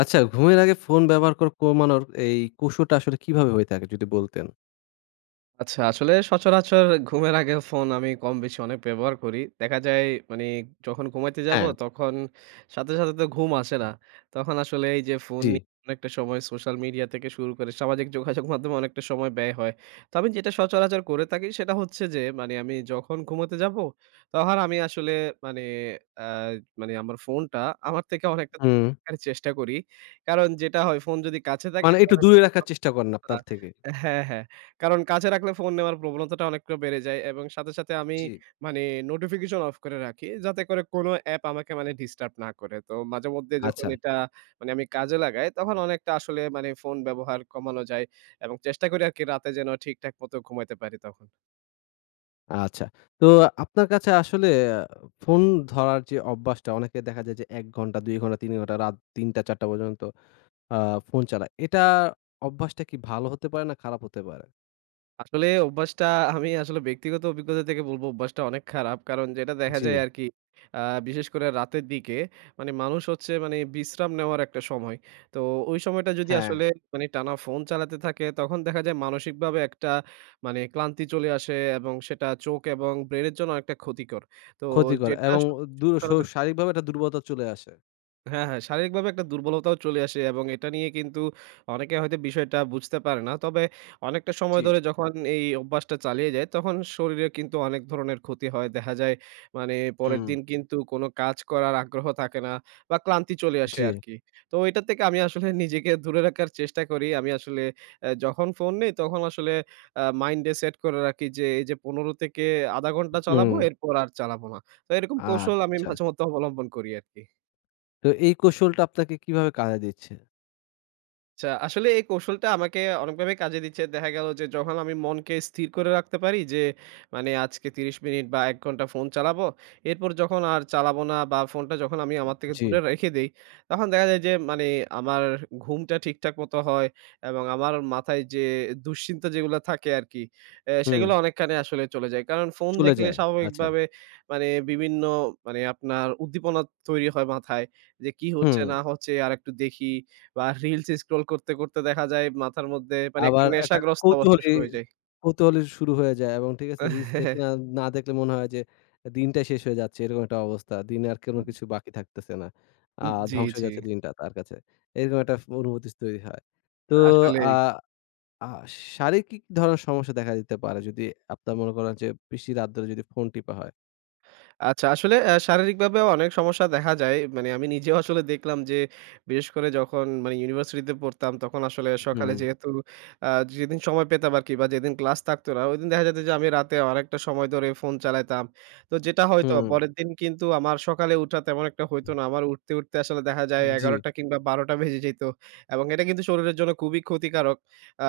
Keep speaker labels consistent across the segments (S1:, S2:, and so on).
S1: আচ্ছা, ঘুমের আগে ফোন ব্যবহার করা কমানোর এই কৌশলটা আসলে কিভাবে হয়ে থাকে যদি বলতেন?
S2: আচ্ছা, আসলে সচরাচর ঘুমের আগে ফোন আমি কম-বেশি অনেক ব্যবহার করি। দেখা যায় মানে যখন ঘুমাইতে যাবো
S1: হ্যাঁ,
S2: তখন সাথে, সাথে তো ঘুম আসে না। তখন আসলে এই যে ফোন
S1: জি।
S2: নিয়ে অনেকটা সময় সোশ্যাল মিডিয়া থেকে শুরু করে সামাজিক যোগাযোগ মাধ্যমে অনেকটা সময় ব্যয় হয়। তো আমি যেটা সচরাচর করে থাকি সেটা হচ্ছে যে মানে আমি যখন ঘুমোতে যাবো তখন আমি আসলে মানে আ মানে আমার ফোনটা আমার থেকে অনেকটা
S1: হুম,
S2: দূরে রাখার চেষ্টা করি। কারণ যেটা হয় ফোন যদি কাছে থাকে,
S1: মানে একটু দূরে রাখার চেষ্টা করেন
S2: আ
S1: আপনার থেকে।
S2: হ্যাঁ, হ্যাঁ। কারণ কাছে রাখলে ফোন নেওয়ার প্রবণতাটা অনেকটা বেড়ে যায় এবং সাথে, সাথে আমি
S1: জি।
S2: মানে নোটিফিকেশন অফ করে রাখি, যাতে করে কোন অ্যাপ আমাকে মানে ডিস্টার্ব না করে। তো মাঝেমধ্যে যখন
S1: আচ্ছা,
S2: এটা মানে আমি কাজে লাগাই তখন অনেকটা আসলে মানে ফোন ব্যবহার কমানো যায় এবং চেষ্টা করি আরকি রাতে যেন ঠিকঠাক মতো ঘুমাইতে পারি তখন।
S1: আচ্ছা। তো আপনার কাছে আসলে আহ, ফোন ধরার যে অভ্যাসটা অনেকে দেখা যায় যে ১ ঘন্টা, ২ ঘন্টা, ৩ ঘন্টা রাত ৩:০০-৪:০০ পর্যন্ত আ ফোন চালায়। এটা অভ্যাসটা কি ভালো হতে পারে না খারাপ হতে পারে?
S2: আসলে অভ্যাসটা আমি আসলে ব্যক্তিগত অভিজ্ঞতা থেকে বলব অভ্যাসটা অনেক খারাপ। কারণ যেটা দেখা
S1: জি,
S2: যায় আরকি, আ বিশেষ করে রাতের দিকে মানে মানুষ হচ্ছে মানে বিশ্রাম নেওয়ার একটা সময়। তো ওই সময়টা যদি
S1: হ্যাঁ।
S2: আসলে মানে টানা ফোন চালাতে থাকে তখন দেখা যায় মানসিকভাবে একটা মানে ক্লান্তি চলে আসে এবং সেটা চোখ এবং ব্রেনের জন্য অনেকটা ক্ষতিকর। তো
S1: ক্ষতিকর
S2: যেটা
S1: এবং দু শ
S2: আসলে,
S1: শারীরিকভাবে একটা দুর্বলতা চলে আসে।
S2: হ্যাঁ, হ্যাঁ, শারীরিকভাবে একটা দুর্বলতাও চলে আসে এবং এটা নিয়ে কিন্তু অনেকে হয়তো বিষয়টা বুঝতে পারে না। তবে অনেকটা সময়
S1: জি,
S2: ধরে যখন এই অভ্যাসটা চালিয়ে যায়, তখন শরীরে কিন্তু অনেক ধরনের ক্ষতি হয়। দেখা যায় মানে পরের
S1: হুম।
S2: দিন কিন্তু কোনো কাজ করার আগ্রহ থাকে না বা ক্লান্তি চলে আসে
S1: জি,
S2: আরকি। তো এটা থেকে আমি আসলে নিজেকে দূরে রাখার চেষ্টা করি। আমি আসলে যখন ফোন নেই, তখন আসলে মাইন্ডে সেট করে রাখি যে এই যে ১৫ থেকে ০.৫ ঘন্টা চালাবো,
S1: হুম,
S2: এরপর আর চালাবো না। তো এরকম
S1: আর
S2: কৌশল আমি
S1: আচ্ছা।
S2: মাঝেমধ্যে অবলম্বন করি আরকি।
S1: তো এই কৌশলটা আপনাকে কিভাবে কাজে দিচ্ছে?
S2: আচ্ছা, আসলে এই কৌশলটা আমাকে অনেকভাবে কাজে দিচ্ছে। দেখা গেল যে যখন আমি মনকে স্থির করে রাখতে পারি যে মানে আজকে ৩০ মিনিট বা ১ ঘন্টা ফোন চালাবো। এরপর যখন আর চালাবো না বা ফোনটা যখন আমি আমার থেকে
S1: জি,
S2: দূরে রেখে দেই, তখন দেখা যায় যে মানে আমার ঘুমটা ঠিকঠাক মতো হয় এবং আমার মাথায় যে দুশ্চিন্তা যেগুলো থাকে আরকি,
S1: হুম।
S2: সেগুলো অনেকখানি আসলে চলে যায়। কারণ ফোন
S1: চলে
S2: দেখলে
S1: যায়। আচ্ছা।
S2: স্বাভাবিকভাবে মানে বিভিন্ন মানে আপনার উদ্দীপনা তৈরি হয় মাথায় যে কি হচ্ছে
S1: হুম।
S2: না হচ্ছে আরেকটু দেখি। বা রিলস স্ক্রল করতে, করতে দেখা যায় মাথার মধ্যে মানে একটা
S1: আবার একটা
S2: নেশাগ্রস্ত অবস্থা
S1: কৌতূহলী
S2: শুরু হয়ে যায়।
S1: কৌতূহলী শুরু হয়ে যায় এবং ঠিক আছে রিলস দেখে না, না দেখলে মনে হয় যে দিনটাই শেষ হয়ে যাচ্ছে এরকম একটা অবস্থা। দিনে আর কোনো কিছু বাকি থাকতেছে না। আ
S2: জি,
S1: ধ্বংস হয়ে
S2: জি।
S1: যাচ্ছে দিনটা তার কাছে। এরকম একটা অনুভূতি তৈরি হয়। তো আ
S2: আসলেই।
S1: আ শারীরিক কি ধরনের সমস্যা দেখা দিতে পারে যদি আপনার মনে করেন যে বেশি রাত ধরে যদি ফোন টিপা হয়?
S2: আচ্ছা, আসলে শারীরিকভাবেও অনেক সমস্যা দেখা যায়। মানে আমি নিজেও আসলে দেখলাম যে, বিশেষ করে যখন মানে ইউনিভার্সিটিতে পড়তাম, তখন আসলে সকালে
S1: হুম,
S2: যেহেতু আ যেদিন সময় পেতাম আরকি বা যেদিন ক্লাস থাকতো না, ওইদিন দেখা যেত যে আমি রাতে অনেকটা সময় ধরে ফোন চালাইতাম। তো যেটা হয়তো
S1: হুম।
S2: পরের দিন কিন্তু আমার সকালে উঠা তেমন একটা হইতো না। আমার উঠতে, উঠতে আসলে দেখা যায়
S1: জি,
S2: ১১টা কিংবা ১২টা বেজে যেত এবং এটা কিন্তু শরীরের জন্য খুবই ক্ষতিকারক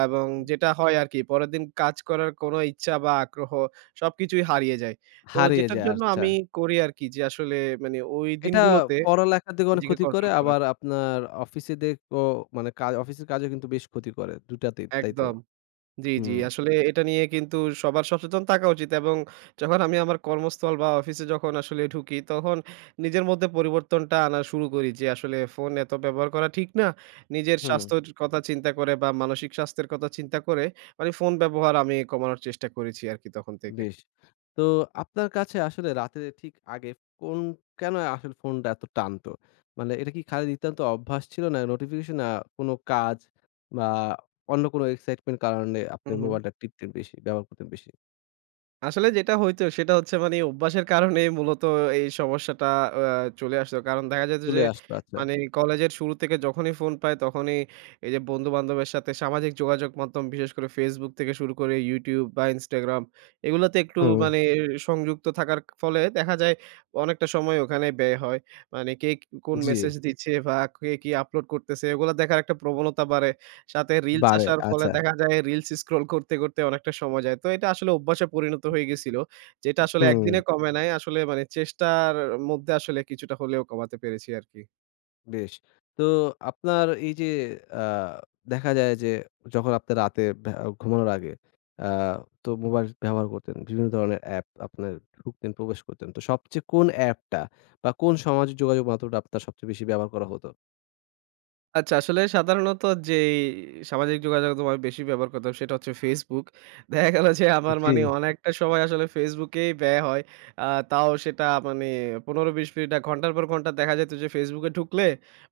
S2: এবং যেটা হয় আরকি পরের দিন কাজ করার কোনো ইচ্ছা বা আগ্রহ সবকিছুই হারিয়ে যায়। তো
S1: হারিয়ে
S2: যেটার
S1: যায়
S2: জন্য
S1: আচ্ছা।
S2: আমি করি আরকি যে আসলে মানে ওই
S1: এটা
S2: দিনগুলোতে
S1: পড়ালেখার দিকে অনেক
S2: নিজেকে
S1: ক্ষতি করে
S2: কন্ট্রোল করার।
S1: আবার আপনার অফিসে দেখো মানে কাজ অফিসের কাজেও কিন্তু বেশ ক্ষতি করে দুটাতেই, তাই তো?
S2: একদম। জি, জি।
S1: হুম,
S2: আসলে এটা নিয়ে কিন্তু সবার সচেতন থাকা উচিত এবং যখন আমি আমার কর্মস্থল বা অফিসে যখন আসলে ঢুকি তখন নিজের মধ্যে পরিবর্তনটা আনা শুরু করি যে আসলে ফোন এত ব্যবহার করা ঠিক না। নিজের
S1: হুম,
S2: স্বাস্থ্যর কথা চিন্তা করে বা মানসিক স্বাস্থ্যের কথা চিন্তা করে মানে ফোন ব্যবহার আমি কমানোর চেষ্টা করেছি আরকি তখন থেকে।
S1: বেশ। তো আপনার কাছে আসলে রাতের ঠিক আগে কোন কেন আসলে ফোনটা এত টানতো? মানে এটা কি খালি নিতান্ত অভ্যাস ছিল না নোটিফিকেশন না কোনো কাজ বা অন্য কোনো এক্সাইটমেন্ট কারণে
S2: হু,
S1: আপনি
S2: হু।
S1: মোবাইলটা টিপতেন বেশি, ব্যবহার করতেন বেশি?
S2: আসলে যেটা হইতো সেটা হচ্ছে মানে অভ্যাসের কারণেই মূলত এই সমস্যাটা আ চলে আসতো। কারণ দেখা যেত যে
S1: চলে আসতো আচ্ছা।
S2: মানে কলেজের শুরু থেকে যখনই ফোন পাই তখনই এই যে বন্ধু-বান্ধবের সাথে সামাজিক যোগাযোগ মাধ্যম বিশেষ করে Facebook থেকে শুরু করে YouTube বা Instagram এগুলোতে একটু
S1: হুম,
S2: মানে সংযুক্ত থাকার ফলে দেখা যায় অনেকটা সময় ওখানে ব্যয় হয়। মানে কে কোন
S1: জি,
S2: মেসেজ দিচ্ছে বা কে কি আপলোড করতেছে এগুলো দেখার একটা প্রবণতা বাড়ে। সাথে রিলস
S1: বাড়ে
S2: আসার ফলে
S1: আচ্ছা,
S2: দেখা যায় রিলস স্ক্রল করতে, করতে অনেকটা সময় যায়। তো এটা আসলে অভ্যাসে পরিণত হয়ে গেছিল। যেটা আসলে
S1: হুম।
S2: একদিনে কমে নাই। আসলে মানে চেষ্টার মধ্যে আসলে কিছুটা হলেও কমাতে পেরেছি আরকি।
S1: বেশ। তো আপনার এই যে আ দেখা যায় যে যখন আপনি রাতে ঘুমানোর আগে আ তো মোবাইল ব্যবহার করতেন। বিভিন্ন ধরনের অ্যাপ আপনার ঢুকতেন, প্রবেশ করতেন। তো সবচেয়ে কোন অ্যাপটা বা কোন সামাজিক যোগাযোগ মাধ্যমটা আপনার সবচেয়ে বেশি ব্যবহার করা হতো?
S2: আচ্ছা, আসলে সাধারণত যেই সামাজিক যোগাযোগ মাধ্যম আমি বেশি ব্যবহার করতাম সেটা হচ্ছে Facebook। দেখা গেল যে আমার
S1: জি।
S2: মানে অনেকটা সময় আসলে Facebook-এই ব্যয় হয়। আ তাও সেটা মানে ১৫-২০ মিনিট না, ঘন্টার পর ঘন্টা দেখা যেত যে Facebook-এ ঢুকলে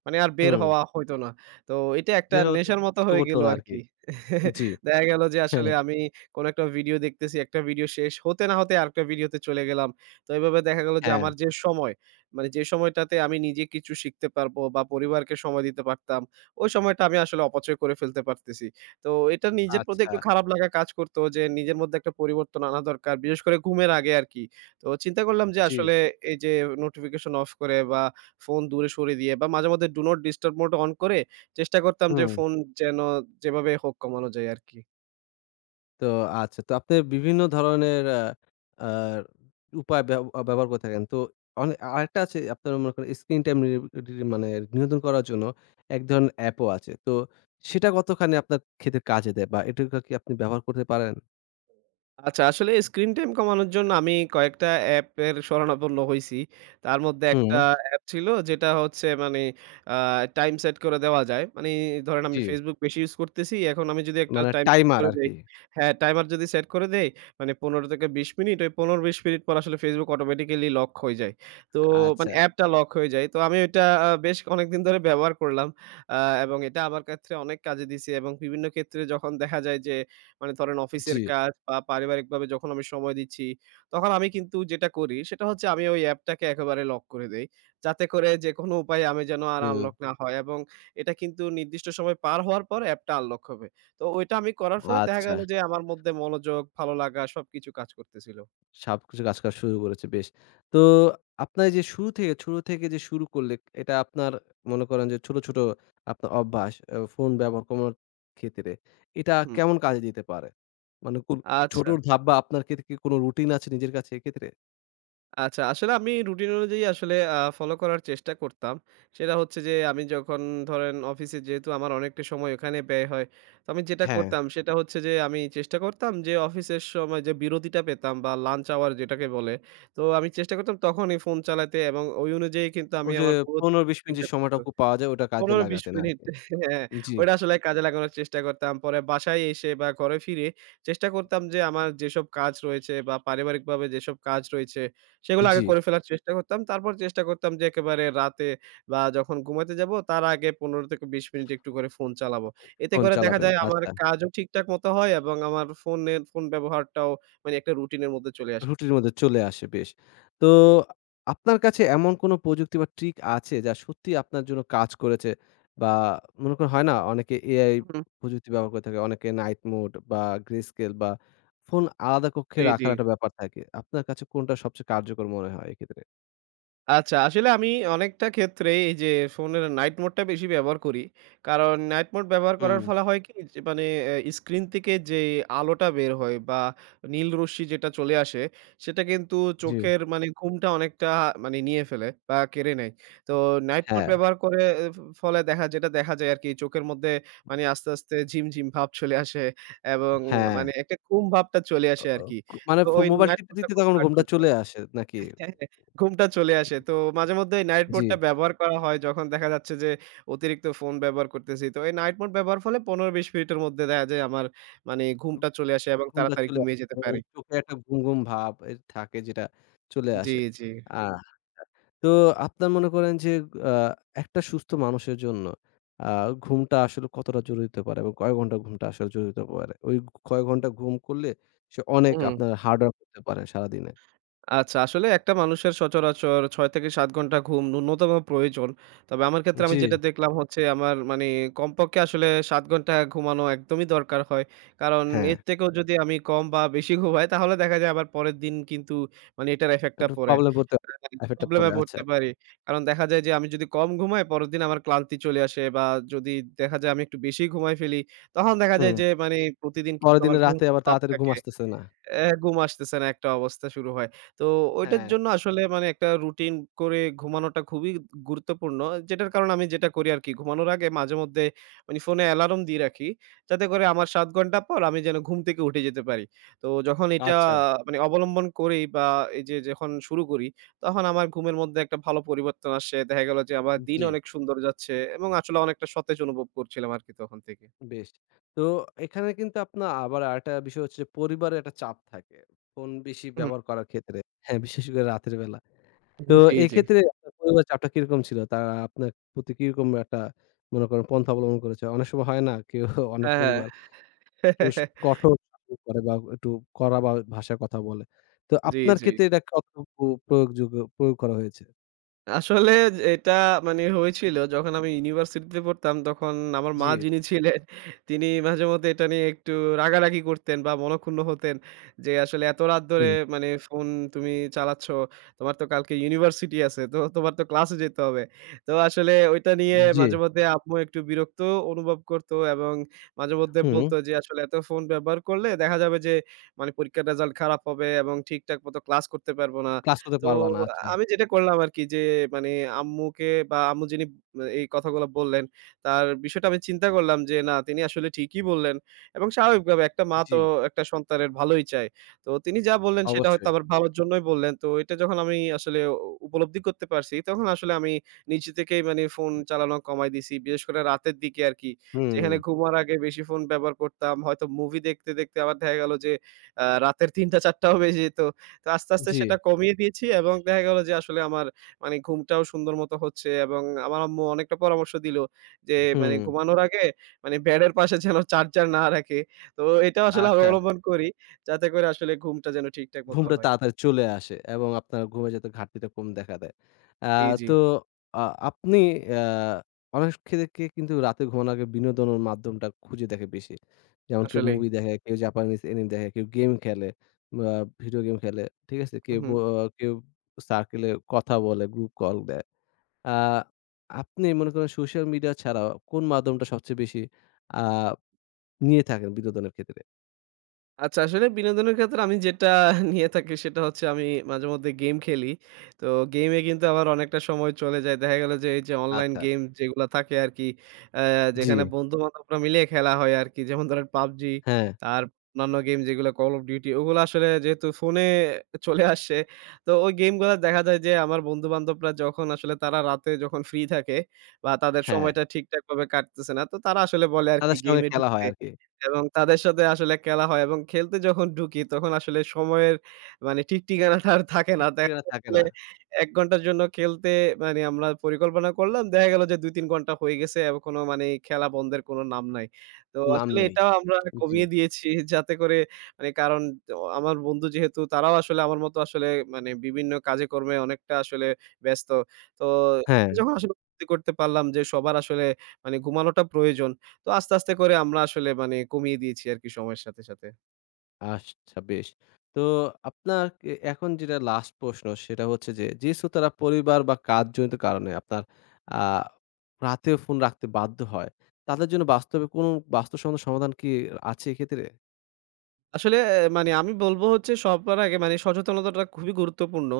S2: মানে আর বের
S1: হুম,
S2: হওয়া হইতো না। তো এটা একটা
S1: বের হতে
S2: নেশার মতো
S1: ইচ্ছে
S2: হয়ে
S1: করতো
S2: গেল
S1: না আরকি।
S2: আরকি।
S1: জি।
S2: দেখা গেল যে আসলে
S1: হ্যাঁ,
S2: আমি কোনো একটা ভিডিও দেখতেছি, একটা ভিডিও শেষ হতে না হতে আরেকটা ভিডিওতে চলে গেলাম। তো এভাবে দেখা গেল যে
S1: হ্যাঁ।
S2: আমার যে সময়, মানে যে সময়টাতে আমি নিজে কিছু শিখতে পারবো বা পরিবারকে সময় দিতে পারতাম, ওই সময়টা আমি আসলে অপচয় করে ফেলতে পারতেছি। তো এটা নিজের প্রতি
S1: আচ্ছা।
S2: একটু খারাপ লাগা কাজ করতো যে নিজের মধ্যে একটা পরিবর্তন আনা দরকার। বিশেষ করে ঘুমের আগে আরকি। তো চিন্তা করলাম যে
S1: জি।
S2: আসলে এই যে নোটিফিকেশন অফ করে বা ফোন দূরে সরিয়ে দিয়ে বা মাঝে মধ্যে do not disturb mode on করে চেষ্টা করতাম যে
S1: হুম।
S2: ফোন যেন যেভাবে হোক কমানো যায় আরকি।
S1: তো আচ্ছা। তো আপনি বিভিন্ন ধরনের আ আ উপায় ব্যবহার করে থাকেন। তো আরেকটা আছে আপনার মনে করেন স্ক্রিন টাইম রি রি মানে নিয়ন্ত্রণ করার জন্য এক ধরনের অ্যাপও আছে। তো সেটা কতখানি আপনার ক্ষেত্রে কাজে দেয় বা এটাকে কি আপনি ব্যবহার করতে পারেন?
S2: আচ্ছা, আসলে স্ক্রিন টাইম কমানোর জন্য আমি কয়েকটা অ্যাপের শরণাপন্ন হইছি। তার মধ্যে একটা
S1: হুম,
S2: অ্যাপ ছিল যেটা হচ্ছে মানে আ টাইম সেট করে দেওয়া যায়। মানি ধরেন আমি
S1: জি।
S2: Facebook বেশি ইউজ করতেছি। এখন আমি যদি একটা
S1: মানে
S2: টাইম সেট
S1: টাইমার
S2: করে দেই,
S1: আরকি।
S2: হ্যাঁ, টাইমার যদি সেট করে দেই মানে ১৫ থেকে ২০ মিনিট, ওই ১৫-২০ মিনিট পর আসলে Facebook অটোমেটিক্যালি লক হয়ে যায়। তো মানে
S1: আচ্ছা।
S2: অ্যাপটা লক হয়ে যায়। তো আমি ওইটা বেশ অনেকদিন ধরে ব্যবহার করলাম। আ এবং এটা আমার ক্ষেত্রে অনেক কাজে দিছে এবং বিভিন্ন ক্ষেত্রে যখন দেখা যায় যে মানে ধরেন
S1: জি।
S2: অফিসের কাজ বা পারিবারিকভাবে যখন আমি সময় দিচ্ছি, তখন আমি কিন্তু যেটা করি সেটা হচ্ছে আমি ওই অ্যাপটাকে একেবারে লক করে দেই। যাতে করে যেকোনো উপায়ে আমি যেন আর
S1: হুম,
S2: আনলক না হয় এবং এটা কিন্তু নির্দিষ্ট সময় পার হওয়ার পর অ্যাপটা আনলক হবে। তো ওইটা আমি করার ফলে দেখা
S1: আচ্ছা।
S2: গেল যে আমার মধ্যে মনোযোগ, ভালো লাগা সবকিছু কাজ করতেছিল।
S1: সবকিছু কাজ করা শুরু করেছে, বেশ। তো আপনার এইযে শুরু থেকে ছোট থেকে যে শুরু করলে এটা আপনার মনে করেন যে ছোট, ছোট আপনার অভ্যাস ফোন ব্যবহার কমানোর ক্ষেত্রে এটা
S2: হুম।
S1: কেমন কাজে দিতে পারে? মানে কোন ছোট
S2: আচ্ছা।
S1: ধাপ বা আপনার ক্ষেত্রে কি কোনো রুটিন আছে নিজের কাছে এক্ষেত্রে?
S2: আচ্ছা, আসলে আমি রুটিন অনুযায়ী আসলে ফলো করার চেষ্টা করতাম। সেটা হচ্ছে যে আমি যখন ধরেন অফিসে যেহেতু আমার অনেকটা সময় ওখানে ব্যয় হয়। তো আমি যেটা
S1: হ্যাঁ।
S2: করতাম সেটা হচ্ছে যে আমি চেষ্টা করতাম যে অফিসের সময় যে বিরতিটা পেতাম বা লাঞ্চ আওয়ার যেটাকে বলে। তো আমি চেষ্টা করতাম তখনই ফোন চালাতে এবং ওই অনুযায়ী কিন্তু আমি
S1: ওই যে
S2: আমার পুরো
S1: ১৫-২০ মিনিট যে
S2: দিনটা
S1: সময়টুকু পাওয়া যায় ওটা কাজে
S2: ১৫-২০
S1: লাগাতেন
S2: মিনিট,
S1: আরকি।
S2: হ্যাঁ,
S1: জি,
S2: ওইটা আসলে কাজে লাগানোর চেষ্টা করতাম। পরে বাসায় এসে বা ঘরে ফিরে চেষ্টা করতাম যে আমার যেসব কাজ রয়েছে বা পারিবারিকভাবে যেসব কাজ রয়েছে সেগুলো আগে
S1: জি।
S2: করে ফেলার চেষ্টা করতাম। তারপর চেষ্টা করতাম যে একেবারে রাতে বা যখন ঘুমাতে যাবো তার আগে ১৫-২০ মিনিট একটু করে ফোন চালাবো। এতে
S1: ফোন
S2: করে দেখা
S1: চালাবেন।
S2: যায় আমার
S1: আচ্ছা।
S2: কাজও ঠিকঠাক মতো হয় এবং আমার ফোন ব্যবহারটাও মানে একটা রুটিন এর মধ্যে চলে আসে।
S1: রুটিনের মধ্যে চলে আসে বেশ। তো আপনার কাছে এমন কোনো প্রযুক্তি বা ট্রিক আছে যা সত্যিই আপনার জন্য কাজ করেছে? বা মনে করেন হয় না অনেকে এআই
S2: হুম,
S1: প্রযুক্তি ব্যবহার করে থাকে, অনেকে নাইট মোড বা গ্রে স্কেল বা ফোন আলাদা কক্ষে
S2: জি, জি।
S1: রাখার একটা ব্যাপার থাকে। আপনার কাছে কোনটা সবচেয়ে কার্যকর মনে হয় এক্ষেত্রে?
S2: আচ্ছা, আসলে আমি অনেকটা ক্ষেত্রেই এই যে ফোনের নাইট মোডটা বেশি ব্যবহার করি। কারণ নাইট মোড ব্যবহার করার
S1: হুম,
S2: ফলে হয় কি? যে মানে স্ক্রিন থেকে যে আলোটা বের হয় বা নীল রশ্মি যেটা চলে আসে, সেটা কিন্তু
S1: জি।
S2: চোখের মানে ঘুমটা অনেকটা মানে নিয়ে ফেলে বা কেড়ে নেয়। তো নাইট মোড
S1: হ্যাঁ,
S2: ব্যবহার করে এ ফ ফলে দেখা যায় আরকি চোখের মধ্যে মানে আস্তে, আস্তে ঝিমঝিম ভাব চলে আসে এবং
S1: হ্যাঁ।
S2: মানে একটা ঘুম ভাবটা চলে
S1: অ
S2: আসে
S1: অ
S2: আরকি।
S1: কু মানে
S2: তো ওই
S1: মোবাইল
S2: নাইট
S1: টিপতে,
S2: মোডটা
S1: টিপতে
S2: খুব
S1: তখন ঘুমটা
S2: কার্যকর।
S1: চলে আসে নাকি?
S2: হ্যাঁ, হ্যাঁ, ঘুমটা চলে আসে। তো মাঝেমধ্যে এই নাইট
S1: জি,
S2: মোডটা ব্যবহার করা হয় যখন দেখা যাচ্ছে যে অতিরিক্ত ফোন ব্যবহার করতেছি। তো এই নাইট মোড ব্যবহার ফলে ১৫-২০ মিনিটের মধ্যে দেখা যায় আমার মানে ঘুমটা চলে আসে এবং
S1: ঘুমটা
S2: তাড়াতাড়ি
S1: চলে আসে
S2: ঘুমিয়ে যেতে
S1: এবং
S2: পারি।
S1: চোখে একটা ঘুম, ঘুম ভাব থাকে যেটা চলে
S2: জি,
S1: আসে।
S2: জি।
S1: আ তো আপনার মনে করেন যে আ একটা সুস্থ মানুষের জন্য আ ঘুমটা আসলে কতটা জরুরি হতে পারে এবং কয় ঘন্টা ঘুমটা আসলে জরুরি হতে পারে? ওই কয় ঘন্টা ঘুম করলে সে অনেক
S2: হুম।
S1: আপনার হার্ড ওয়ার্ক করতে পারে সারাদিনে।
S2: আচ্ছা, আসলে একটা মানুষের সচরাচর ৬ থেকে ৭ ঘন্টা ঘুম ন্যূনতম প্রয়োজন। তবে আমার ক্ষেত্রে আমি
S1: জি।
S2: যেটা দেখলাম হচ্ছে আমার মানে কমপক্ষে আসলে ৭ ঘন্টা ঘুমানো একদমই দরকার হয়। কারণ
S1: হ্যাঁ,
S2: এর থেকেও যদি আমি কম বা বেশি ঘুমাই তাহলে দেখা যায় আবার পরের দিন কিন্তু মানে এটার ইফেক্ট টা
S1: একটু
S2: পড়ে।
S1: প্রবলেম পড়তে এফেক্ট টা
S2: প্রবলেম এ
S1: পড়ে। আচ্ছা।
S2: পড়তে পারি। কারণ দেখা যায় যে আমি যদি কম ঘুমাই পরের দিন আমার ক্লান্তি চলে আসে বা যদি দেখা যায় আমি একটু বেশি ঘুমায় ফেলি তখন দেখা যায়
S1: হুম।
S2: যে মানে প্রতিদিন কিন্তু
S1: পরের দিন
S2: আমার ঘুম
S1: রাতে আবার
S2: ভাব
S1: তাড়াতাড়ি ঘুম
S2: থাকে।
S1: আসতেছে না।
S2: এ ঘুম আসতেছে না, একটা অবস্থা শুরু হয়। তো ওইটার
S1: হ্যাঁ।
S2: জন্য আসলে মানে একটা রুটিন করে ঘুমানোটা খুবই গুরুত্বপূর্ণ। যেটার কারণে আমি যেটা করি আরকি ঘুমানোর আগে মাঝেমধ্যে মানে ফোনে অ্যালার্ম দিয়ে রাখি। যাতে করে আমার ৭ ঘন্টা পর আমি যেন ঘুম থেকে উঠে যেতে পারি। তো যখন এটা
S1: আচ্ছা।
S2: মানে অবলম্বন করি বা এই যে যখন শুরু করি তখন আমার ঘুমের মধ্যে একটা ভালো পরিবর্তন আসে। দেখা গেল যে আমার দিন
S1: জি,
S2: অনেক সুন্দর যাচ্ছে এবং আসলে অনেকটা সতেজ অনুভব করছিলাম আরকি তখন থেকে।
S1: বেশ। তো এখানে কিন্তু আপনার আবার আরেকটা বিষয় হচ্ছে যে পরিবারের একটা চাপ থাকে। ফোন বেশি
S2: হুম।
S1: ব্যবহার করার ক্ষেত্রে। হ্যাঁ, বিশেষ করে রাতের বেলা। তো
S2: হুম, জি, জি।
S1: এক্ষেত্রে আপনার পরিবারের চাপটা কিরকম ছিল? তারা আপনার প্রতি কিরকম একটা মনে করেন পন্থা অবলম্বন করেছে? অনেক সময় হয় না কেউ অনেক
S2: হ্যাঁ, হ্যাঁ।
S1: পরিবার একটু কঠোর শাসন করে বা একটু কড়া বা ভাষায় কথা বলে। তো
S2: জি,
S1: আপনার
S2: জি।
S1: ক্ষেত্রে এটা কতটুকু প্রয়োগযোগ্য প্রয়োগ করা হয়েছে?
S2: আসলে এটা মানে হয়েছিল যখন আমি ইউনিভার্সিটিতে পড়তাম তখন আমার
S1: জি,
S2: মা যিনি ছিলেন তিনি মাঝেমধ্যে এটা নিয়ে একটু রাগারাগি করতেন বা মনক্ষুণ্ণ হতেন যে আসলে এত রাত ধরে
S1: হুম,
S2: মানে ফোন তুমি চালাচ্ছ, তোমার তো কালকে ইউনিভার্সিটি আছে, তো তোমার তো ক্লাসে যেতে হবে। তো আসলে ওইটা নিয়ে
S1: জি,
S2: মাঝেমধ্যে আম্মু একটু বিরক্ত অনুভব করতো এবং মাঝেমধ্যে
S1: হুম,
S2: বলতো যে আসলে এত ফোন ব্যবহার করলে দেখা যাবে যে মানে পরীক্ষার রেজাল্ট খারাপ হবে এবং ঠিকঠাক মতো ক্লাস করতে পারবো না।
S1: ক্লাস করতে
S2: তো
S1: পারবা না। আচ্ছা।
S2: আমি যেটা করলাম আরকি যে মানে আম্মুকে বা আম্মু যিনি এই কথাগুলো বললেন, তার বিষয়টা আমি চিন্তা করলাম যে না, তিনি আসলে ঠিকই বললেন এবং স্বাভাবিকভাবে একটা মা
S1: জি,
S2: তো একটা সন্তানের ভালোই চায়। তো তিনি যা বললেন সেটা হয়তো
S1: অবশ্যই।
S2: আমার ভালোর জন্যই বললেন। তো এটা যখন আমি আসলে উপলব্ধি করতে পারছি, তখন আসলে আমি নিজে থেকেই মানে ফোন চালানো কমায় দিছি। বিশেষ করে রাতের দিকে আরকি।
S1: হুম,
S2: যেখানে ঘুমার আগে বেশি ফোন ব্যবহার করতাম। হয়তো মুভি দেখতে, দেখতে আবার দেখা গেল যে রাতের ৩ঃ০০ ৪ঃ০০ টাও বেজে যেত। তো আস্তে, আস্তে
S1: জি,
S2: সেটা কমিয়ে দিয়েছি এবং দেখা গেল যে আসলে আমার মানে ঘুমটাও সুন্দর মতো হচ্ছে। এবং আমার আম্মু অনেকটা পরামর্শ দিলো যে মানে
S1: হুম,
S2: ঘুমানোর আগে মানে বেডের পাশে যেন চার্জার না রাখি। তো এটাও আসলে আমি
S1: আচ্ছা।
S2: অবলম্বন করি, যাতে করে আসলে ঘুমটা যেন ঠিকঠাক মতো
S1: ঘুমটা
S2: হয়।
S1: তাড়াতাড়ি চলে আসে এবং আপনার ঘুমে যাতে ঘাটতিটা কম দেখা দেয়। আ
S2: জি, জি।
S1: তো আ আপনি আ অনেক ক্ষেত্রে কিন্তু রাতে ঘুমানোর আগে বিনোদনের মাধ্যমটা খুঁজে দেখে বেশি। যেমন কেউ
S2: আসলেই।
S1: মুভি দেখে, কেউ জাপানিজ অ্যানিমে দেখে, কেউ গেম খেলে বা ভিডিও গেম খেলে। ঠিক আছে?
S2: হু,
S1: কেউ
S2: হু।
S1: কেউ সার্কেলে কথা বলে, গ্রুপ কল দেয়। আ আপনি মনে করেন সোশ্যাল মিডিয়া ছাড়াও কোন মাধ্যমটা সবচেয়ে বেশি আ নিয়ে থাকেন বিনোদনের ক্ষেত্রে?
S2: আচ্ছা, আসলে বিনোদনের ক্ষেত্রে আমি যেটা নিয়ে থাকি সেটা হচ্ছে, আমি মাঝেমধ্যে গেম খেলি। তো গেমে কিন্তু আমার অনেকটা সময় চলে যায়। দেখা গেল যে এই যে অনলাইন
S1: আচ্ছা।
S2: গেম যেগুলা থাকে আরকি, অ্যা
S1: জি।
S2: যেখানে বন্ধু-বান্ধবরা মিলিয়ে খেলা হয় আরকি। যেমন ধরেন PUBG
S1: হ্যাঁ,
S2: আর অন্যান্য গেম যেগুলো Call of Duty, ওগুলো আসলে যেহেতু ফোনে চলে আসছে, তো ওই গেমগুলা দেখা যায় যে আমার বন্ধু-বান্ধবরা যখন আসলে তারা রাতে যখন ফ্রি থাকে বা তাদের
S1: হ্যাঁ।
S2: সময়টা ঠিকঠাকভাবে কাটতেছে না, তো তারা আসলে বলে আরকি
S1: তাদের সঙ্গে
S2: গেমে
S1: খেলা হয়
S2: ঢুকতে।
S1: আরকি।
S2: এবং তাদের সাথে আসলে খেলা হয় এবং খেলতে যখন ঢুকি তখন আসলে সময়ের মানে ঠিক ঠিকানাটা আর থাকে না। দেখা
S1: শিক্ষিকারা থাকে
S2: গেল
S1: না।
S2: ১ ঘন্টার জন্য খেলতে মানে আমরা পরিকল্পনা করলাম। দেখা গেল যে ২-৩ ঘন্টা হয়ে গেছে এবং কোনো মানে খেলা বন্ধের কোনো নাম নাই। তো
S1: নাম
S2: আসলে
S1: নেই।
S2: এটাও আমরা
S1: জি।
S2: কমিয়ে দিয়েছি, যাতে করে মানে কারণ আমার বন্ধু যেহেতু, তারাও আসলে আমার মতো আসলে মানে বিভিন্ন কাজে কর্মে অনেকটা আসলে ব্যস্ত। তো
S1: হ্যাঁ,
S2: যখন আসলে উপলব্ধি করতে পারলাম যে সবার আসলে মানে ঘুমানোটা প্রয়োজন, তো আস্তে, আস্তে করে আমরা আসলে মানে কমিয়ে দিয়েছি আরকি সময়ের সাথে, সাথে।
S1: আচ্ছা বেশ। তো আপনার এখন যেটা লাস্ট প্রশ্ন সেটা হচ্ছে যে, যে শ্রোতারা পরিবার বা কাজজনিত কারণে আপনার আ রাতেও ফোন রাখতে বাধ্য হয়, তাদের জন্য বাস্তবে কোনো বাস্তবসম্মত সমাধান কি আছে এক্ষেত্রে?
S2: আসলে মানে আমি বলব হচ্ছে, সবার আগে মানে সচেতনতাটা খুবই গুরুত্বপূর্ণ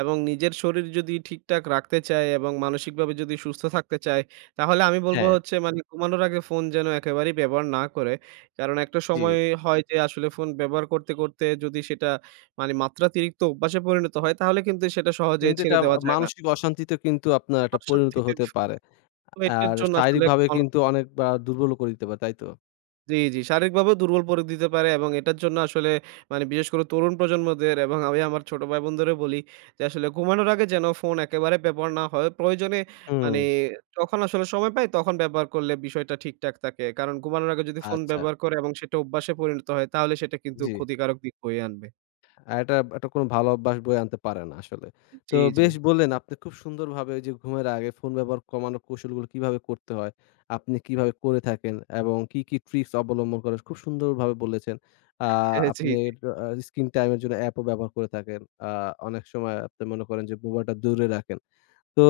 S2: এবং নিজের শরীর যদি ঠিকঠাক রাখতে চায় এবং মানসিকভাবে যদি সুস্থ থাকতে চায়, তাহলে আমি বলব
S1: হ্যাঁ,
S2: হচ্ছে মানে ঘুমানোর আগে ফোন যেন একেবারেই ব্যবহার না করে। কারণ একটা
S1: জি।
S2: সময় হয় যে আসলে ফোন ব্যবহার করতে, করতে যদি সেটা মানে মাত্রাতিরিক্ত অভ্যাসে পরিণত হয়, তাহলে কিন্তু সেটা সহজে
S1: কিন্তু
S2: ছেড়ে
S1: এটা
S2: দেওয়া যায় না।
S1: মানসিক অশান্তিতে কিন্তু আপনার একটা
S2: আমার
S1: পরিণত
S2: সত্যি যে
S1: হতে পারে।
S2: phone এর
S1: আর
S2: জন্য আসলে।
S1: শারীরিকভাবে কিন্তু অনেকবার দুর্বলও করে দিতে পারে, তাই তো?
S2: জি, জি। শারীরিকভাবেও দুর্বল করে দিতে পারে এবং এটার জন্য আসলে মানে বিশেষ করে তরুণ প্রজন্মদের এবং আমি আমার ছোট ভাই বোনদেরও বলি যে আসলে ঘুমানোর আগে যেন ফোন একেবারে ব্যবহার না হয়। প্রয়োজনে
S1: হুম,
S2: মানে যখন আসলে সময় পাই তখন ব্যবহার করলে বিষয়টা ঠিকঠাক থাকে। কারণ ঘুমানোর আগে যদি ফোন
S1: আচ্ছা,
S2: ব্যবহার করে এবং সেটা অভ্যাসে পরিণত হয়, তাহলে সেটা কিন্তু
S1: জি।
S2: ক্ষতিকারক দিক বয়ে আনবে।
S1: আর এটা একটা কোনো ভালো অভ্যাস বয়ে আনতে পারে না আসলে। তো
S2: জি, জি।
S1: বেশ বললেন আপনি খুব সুন্দরভাবে ওই যে ঘুমের আগে ফোন ব্যবহার কমানোর কৌশলগুলো কিভাবে করতে হয়, আপনি কিভাবে করে থাকেন এবং কি, কি ট্রিক্স অবলম্বন করেন খুব সুন্দরভাবে বলেছেন। আ
S2: হ্যাঁ, জি,
S1: আপনি স্ক্রিন টাইম এর জন্য অ্যাপও ব্যবহার করে থাকেন। আ অনেক সময় আপনি মনে করেন যে মোবাইলটা দূরে রাখেন। তো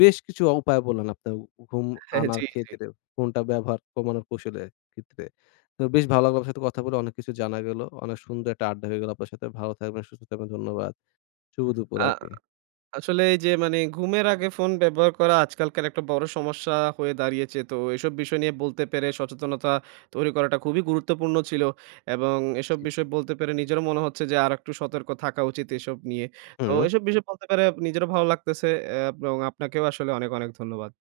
S1: বেশ কিছু উপায় বললেন আপনার ঘুম
S2: হ্যাঁ,
S1: আনার
S2: জি, জি।
S1: ক্ষেত্রে, ফোনটা ব্যবহার কমানোর কৌশলের ক্ষেত্রে। তো বেশ ভালো লাগলো আপনার সাথে কথা বলে অনেক কিছু জানা গেল। অনেক সুন্দর একটা আড্ডা হয়ে গেল আপনার সাথে। ভালো থাকবেন, সুস্থ থাকবেন। ধন্যবাদ। শুভ দুপুর
S2: আ
S1: আরকি।
S2: আসলে এই যে মানে ঘুমের আগে ফোন ব্যবহার করা আজকালকার একটা বড় সমস্যা হয়ে দাঁড়িয়েছে। তো এসব বিষয় নিয়ে বলতে পেরে সচেতনতা তৈরি করাটা খুবই গুরুত্বপূর্ণ ছিল এবং এসব
S1: জি।
S2: বিষয় বলতে পেরে নিজেরও মনে হচ্ছে যে আরেকটু সতর্ক থাকা উচিত এসব নিয়ে। তো
S1: হুম।
S2: এসব বিষয় বলতে পেরে নিজেরও ভালো লাগতেছে, এবং আপনাকেও আসলে অনেক, অনেক ধন্যবাদ।